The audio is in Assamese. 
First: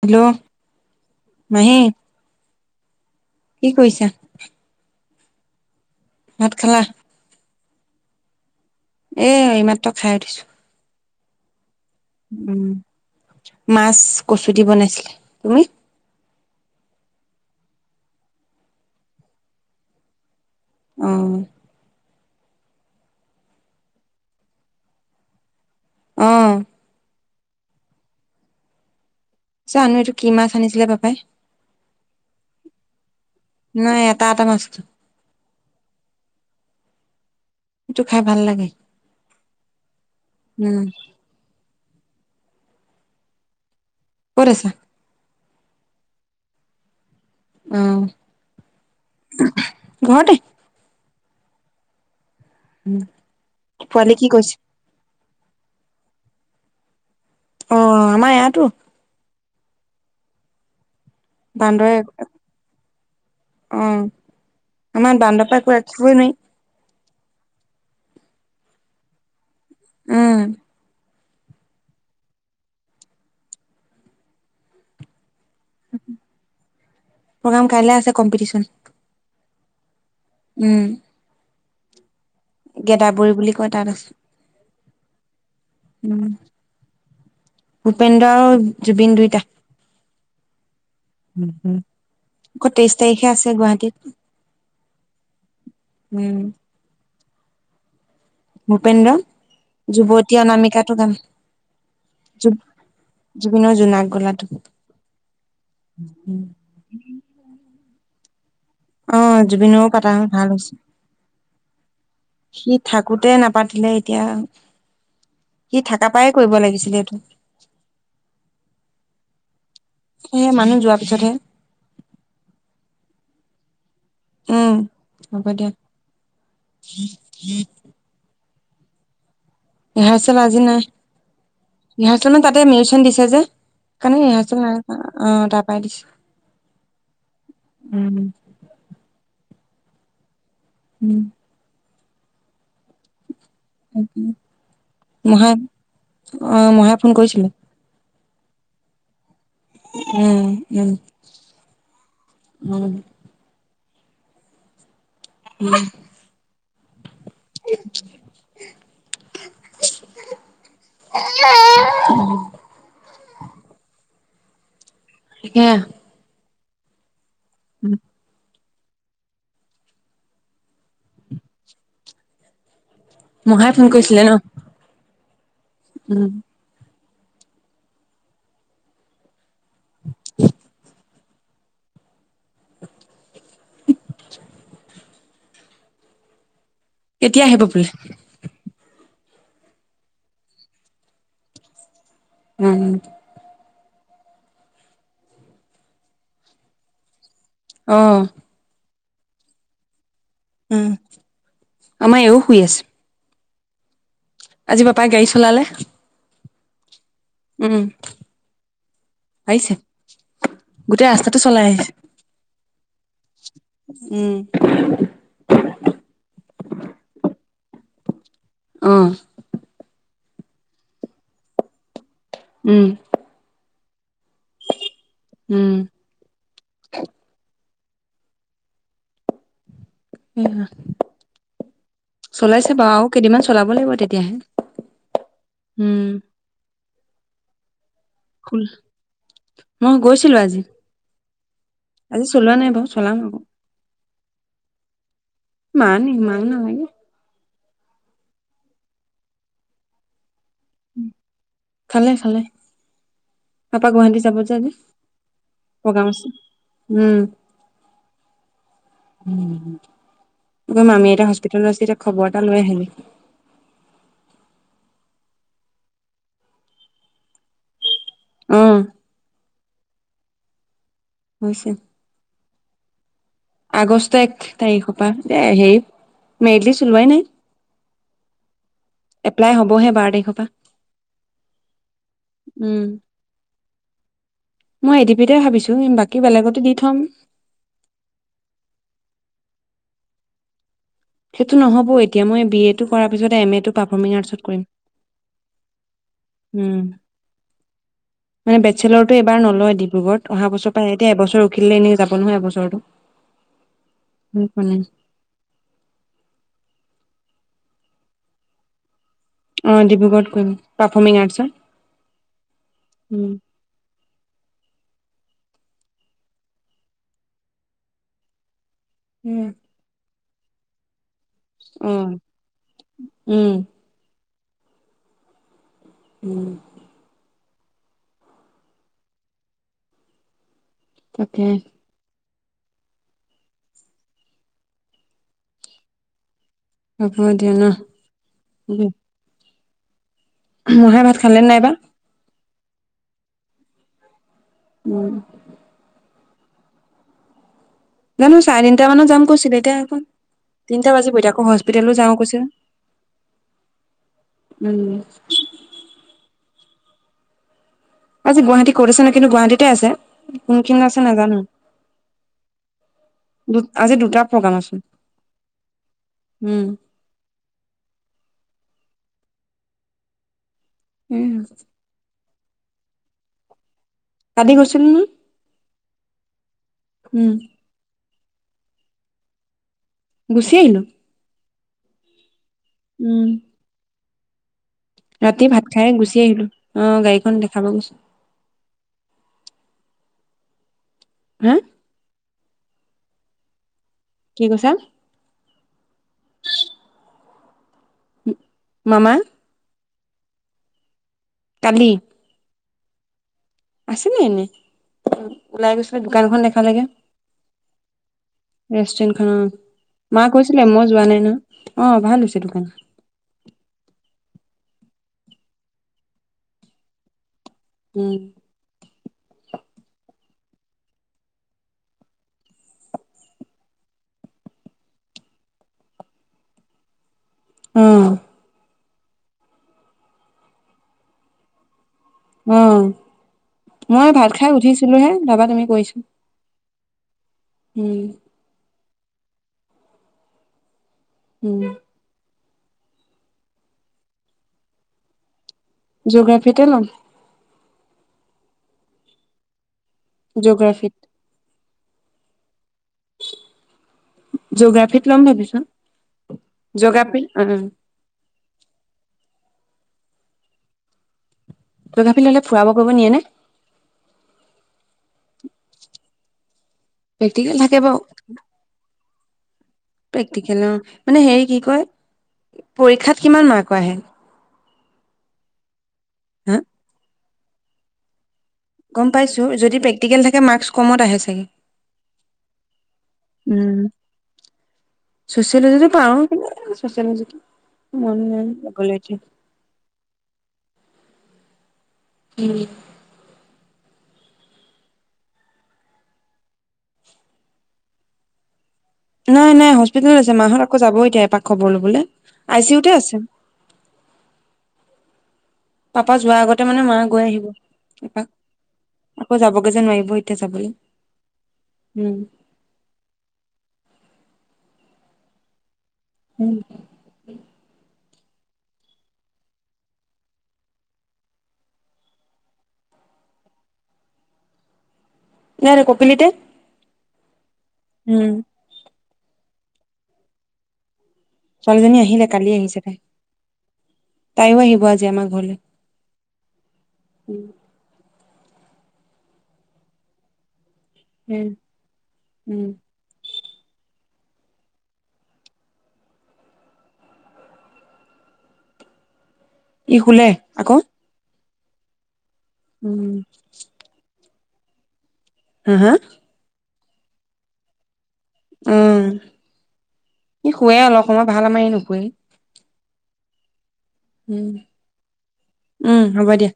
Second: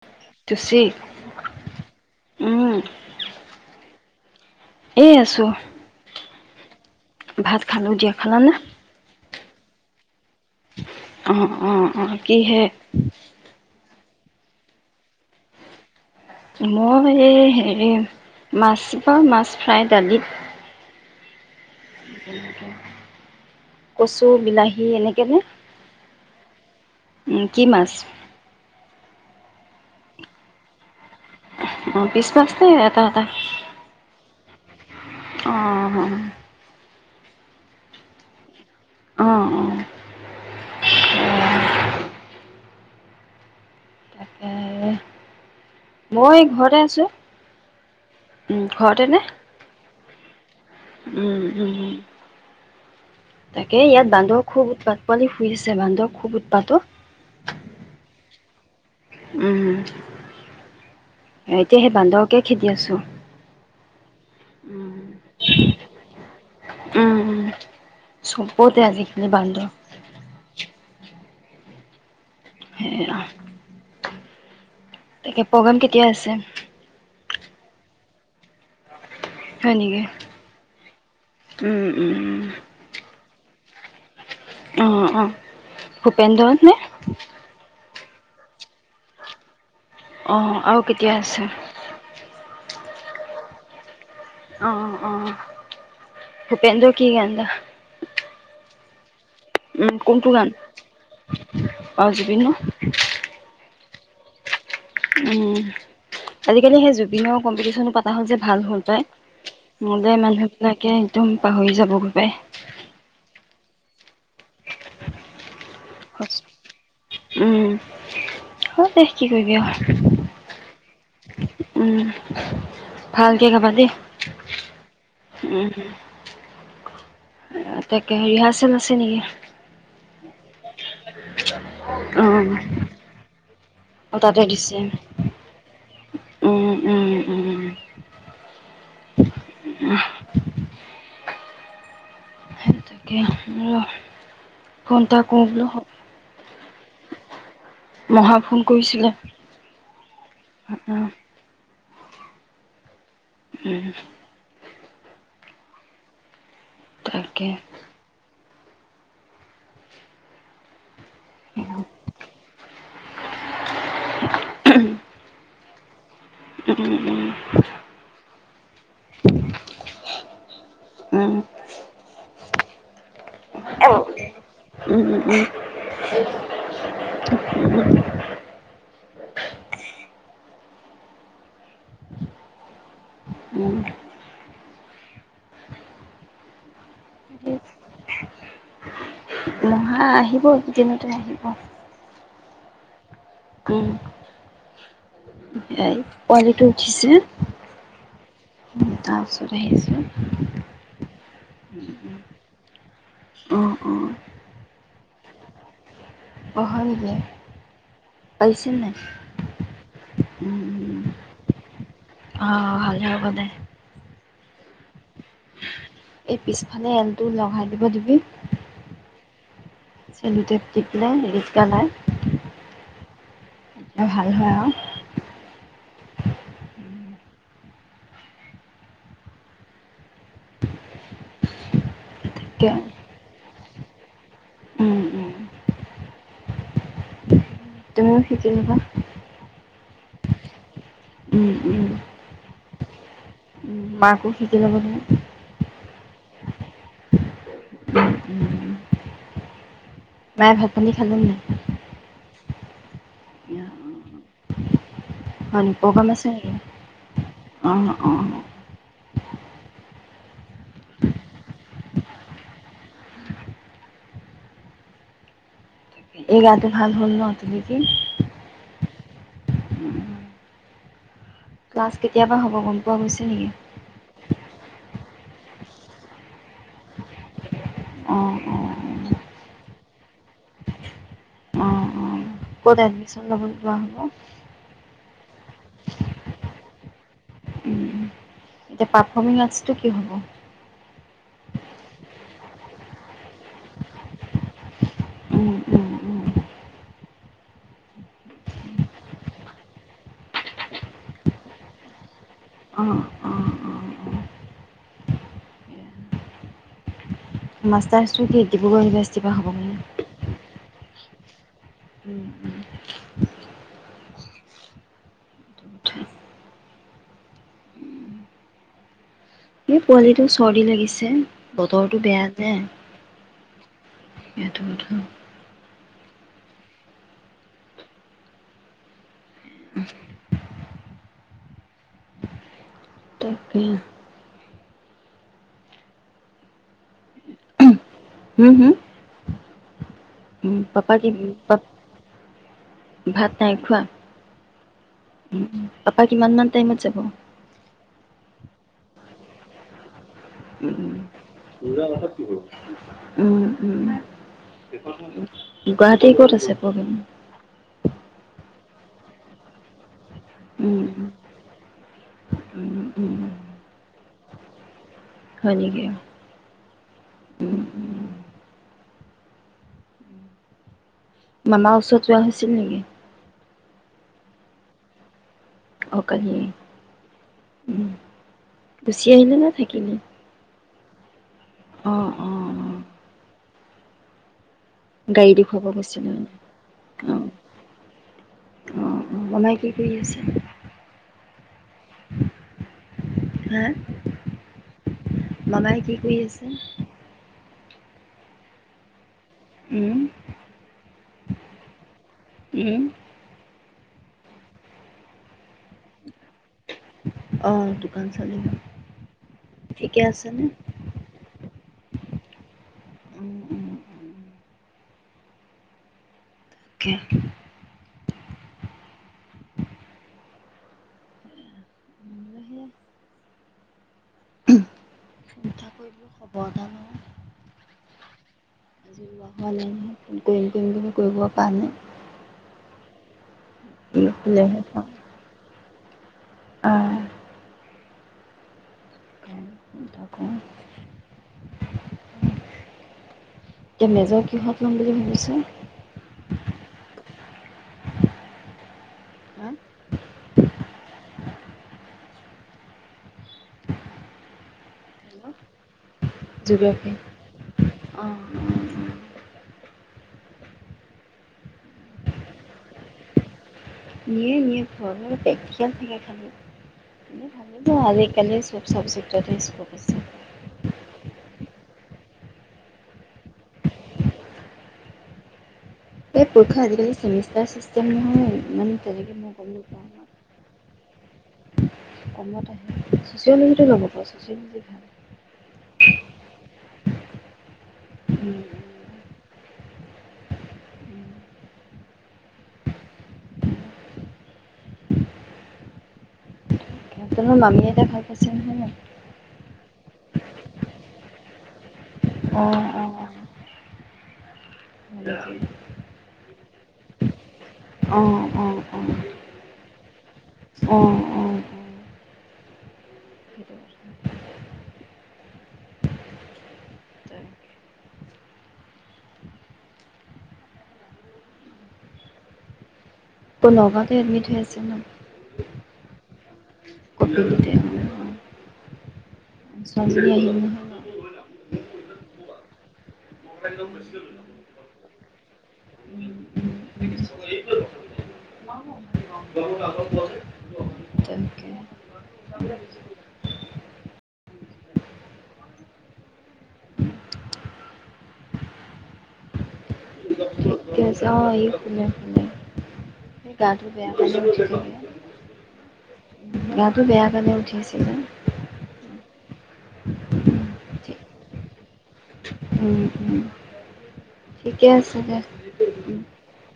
হেল্ল' মহি উওম কি কৈছে এই আছোঁ ভাত খালা ভাত খালোঁ দিয়া খালা নে এ ইমাত্ৰ খাই উঠিছো অ অ [inaudible] কিহে [inaudible] মাছ কচু দি বনাইছিলা তুমি মই এই হেৰি মাছ বা মাছ ফ্ৰাই দালিত অ কচু বিলাহী এনেকে নে অহ উ কি মাছ জানো এইটো কি মাছ আনিছিলে, পাপাই। অ, পিছ মাছ নে এটা এটা নাই এটা [inaudible] অঁ। টো খাই ভাল লাগে। অঁ, অঁ। উম। তাকে কত আছা? মই ঘৰতে আছো। অ উম ঘৰতে নে। ঘৰতে উম, উম। তাকে ইয়াত পোৱালি কি বান্ধো কৈছে খুব উৎপাত। পোৱালি শুই আছে। বান্দ খুব উৎপাত অ অ, আমাৰ ইয়াতো। উম এতিয়া সেই বান্দৰে বান্দৰকে খেদি আছো। অ। উম আমাৰ দান্দৰ পা একো ৰাখিবই নোৱাৰি। উম চবতে আজিকালি বান্দৰ। উম। সেইয়া তাকে প্ৰগ্ৰেম কেতিয়া আছে? প্ৰগ্ৰাম কাইলৈ আছে, কম্পিটিশন। হয় নেকি উম। উম, উম। গেদাবৰী বুলি কয় তাত আছো। অ, ' অ, 'ভূপেনন্দ্ৰত নে? ভূপেন্দ্ৰ আৰু জুবিন দুইটা। অ, আৰু কেতিয়া আছে। তেইছ তাৰিখে আছে গুৱাহাটীত। অ, অ অ অ, উম ' ভূপেন্দ্ৰ কি গান গা- [inaudible] ভূপেন্দ্ৰ। যুৱতী গান অনামিকাটো গাম। অঁ জুবিনৰ জ-জুবিনৰ জোনাক গলাটো। [unintelligible] উম আজিকালি সেই জুবিনৰ কম্পিটিশন পা- চ য [unintelligible] ভাল হ'ল পায়। অ জুবিনৰো পাতা মোলে হল ভাল হৈছে মানুহবিলাকে একদম পাহৰি যাব পায় সি থাকোতে নাপাতিলে এতিয়া সি থাকা পৰাই কৰিব লাগিছিলে এইটো উম, হয় দে কি কৰিবি আও। সেয়ে মানুহ যোৱাৰ পিছতহে উম ভাল [unintelligible] উম, হ'ব দিয়া। তাকেহে ৰিহাছ চেল আছে নেকি। ৰিহাৰচেল আজি নাই, ৰিহাৰচেল মানে অঁ তাতে [unintelligible] দিছে যে। অঁ কাৰণে তাতে ৰিহাৰসেল নাই দিছে হোৱা, অঁ তাৰ পৰাই দিছো। উম উম-উম। [unintelligible] উম। সেইটোকে [unintelligible] মহাই বোলো অঁ মহাই ফোন কৰিছিলে। মহা ফোন কৰিছিলে। উম উম। উম। উম। উম। তাকে। [unintelligible] উম, [unintelligible] [unintelligible] [unintelligible] উম [unintelligible] উম। উম। উম। মহাই ফোন কৰিছিলে ন। উম। [unintelligible] [unintelligible] উম। [inaudible] কেতিয়া আহিব বোলে। হা আহিব দুদিনতে আহিব। উম। উম। সেয়াই, পোৱালিটো উঠিছে। অ'। তাৰ ওচৰত আহিছোঁ। আমাৰ এও শুই আছে। অ' অ'। আজি পাপাই গাড়ী চলালে। অহ হয় নেকি উম পাৰিছে নাই আহিছে উম, গোটেই ৰাস্তাটো চলাই আহিছে ভাল যাবাব দোয় উম এই পিছফালে এলটো লগাই দিব দিবি অ' চেলোটেপ দি পেলাই ৰিত গালাই উম এয়া ভাল হয় আৰু উম উহ চলাইছে এতিয়া বা আৰু কেইদিনমান চলাব লাগিব তেতিয়াহে উম উম উম তুমিও শিকিলিবা মই গৈছিলো আজি উম আজি চলোৱা নাই বাৰু চলাম আকৌ মাকো শিকি লাব নহয় ন নহয় চাগে উম মায়ে ভাত পানী খালম নাই খালে খালে, পাপা গুৱাহাটী যাব যে আজি হয় নি প্ৰগ্ৰেম আছে উম, ন অ অ ক মামি এটা হস্পিতোলত আছ এতিয়া খবৰ এটা লৈ আহিলেকি এই গাতে ভাল হ'ল ন তদি অ' হৈছে, ক্লাছ কেতিয়াবা হব গম গৰম উঠিছে নেকি আগষ্ট এক তাৰিখৰ পৰা এ হেই মেতি চলোৱাই নাই অঁ অঁ এপ্লাই হ'বহে বাৰ তাৰিখৰ পৰা উম। কতাই নক চন্দ বনাহো দুয়োটাই ভাবিছো বাকী বেলেগতে দি থম উম এতিয়া পাৰফৰ্মিং আছটো কি হব সেইটো নহবএতিয়া মই বি এ টো কৰাৰ পিছতে এম এ টো পাৰফমিনাৰছত কৰিম বেচিলাৰটো নহয় এইবাৰ ডিব্ৰুগড়ত অহা বছৰ পৰা অঁ অঁ অঁ মাষ্টাছটো কি ডিব্ৰুগড় ইউনিভাৰ্সিটি অ ডিব্ৰুগড়ত কৰিব পাৰফমিং আৰ্টছৰ উম উম এই উম, কি পোৱালি টো চৰ্দি লাগিছে অ বতৰটো বেয়া যে উম সেইটো কথা। উম তাকে তাকে হব দিয়া নহ উম হোম উমহ মহাই ভাত খালে নাইবা ভাত নাই খোৱা উম উম বাকী কিমান মান টাইমত যাব মো চাৰে তিনটা মানত যাম কৈছিলে এতিয়া দেখোন তিনটা উম বাজি বৈ এতিয়া আকৌ হস্পিটেলো যাওঁ কৈছে উম উম গুৱাহাটী ক'ত আছে প্ৰগেম আজি গুৱাহাটী ক'ত আছে কিন্তু গুৱাহাটীতে আছে কোন খিনিত উম আছে নেজানো উম উম আজি দুটা প্ৰগ্ৰাম আছে হয় নেকি উম মামাৰ ওচৰত যোৱা হৈছে ছিল নেকি কালি গৈছিলো নহয় অ কালি উম গুচি আহিলে নে থাকিলি গুচি আহিলো অ অ অ উম গাড়ী ৰাতি দেখুৱাব ভাত খাই গৈছিলে গুচি মানে আহিলোঁ আহ অ গাড়ীখন দেখাব গৈছো হৈ আছে হে হা কি কৈছা মামাই কি কৰি আছে মামা উম কালি উম আছে নু এনেই ওলাই গৈছিলে দোকানখন দেখা লাগে অ', দোকান চলিব। ৰেষ্টুৰেন্ট খন অ ঠিকে মা আছেনে? কৈছিলে মই যোৱা নাই ন অ ভাল হৈছে দোকান উম উম উম, তাকে উম ফোন এটা কৰি বোলো খবৰ এটা লঁও আহ ৱা নাই কৰিম কৰিম বুলি কৰিব পৰা নাই হম ই মই ভাত খাই শুলেহে উঠিছিলো হে তাপা তুমি কৈৰিছি অঁ উম ফোন এটা কৰোঁ। উম এতিয়া মেজৰ কিহত ল'ম বুলি ভাবিছ জিঅ'গ্ৰাফিতে [unintelligible] হা? জিঅ'গ্ৰাফিত জিগ্ৰাফিত লম ভাবিছো জিঅ'গ্ৰাফী। যোগাপি অহ অ', অ'। জিঅ'গ্ৰাফি ললে ফুৰাব কৰিব নিয়ে নে নিয়ে নিয়ে ফুৰাবলৈ প্ৰেক্টিকেল থাকে প্ৰেক্টিকেল খালি এই থাকে বাৰু আজি কালি চব চবজি ষ্টেথিছ [unintelligible] প্ৰেক্টিকেল অ মানে হেৰি কি কয় পৰীক্ষাত কিমান মাৰ্ক আহে এই হা পৰীক্ষা আজি কালি ছেমিষ্টা এ চিষ্টেম নহয় ইমান গম তেনেকৈ মই পাইছো যদি নাপাওঁ আমাৰ প্ৰেক্টিকেল থাকে মাৰ্চ কমত আহে চা গে মই ত সেয়াই কৈছো উম চুচয়লজিতো পাৰো কিন্তু এই চচিয়লজিটো উম ভোক লাগিছে উম আপানাৰাৰ মামীয়ে এতিয়া ভাল পাইছে নহয় ন নাই নাই হস্পিতেলত আছে মাহত আকৌ যাব এতিয়া এপাক খবৰ লবলৈ আই অঁ চি ইউতে আছে উ পাপা যোৱাৰ আগতে মানে মা গৈ আহিব অঁ এপাঅ আকৌ যাব [unintelligible] মাইবই তেয যাবলৈ অঁ অঁ অঁ উম সেইটো কথা। উম তৌ ন'গাৱতে এডমিট হৈ আছিল ন না ৰে কপিলিতে কতে [unintelligible] উম ইচ্ ৰাম ৰাম ছোৱালীজনী আহিলে কালি আহিছে তাই তাইও আহিব আজি আমাৰ ঘৰলৈ উ তাকে উম উম ই শুলে আকৌ কিছ অ ই শুলে শুলে গাটো বেয়া অ হা হা গাটো বেয়া কাৰণে উঠি আছিলো উম সি শুৱোই ঠিক অলপ সময় ভাল মাৰি নোশুৱেই উম উম ঠিকে আছে নাই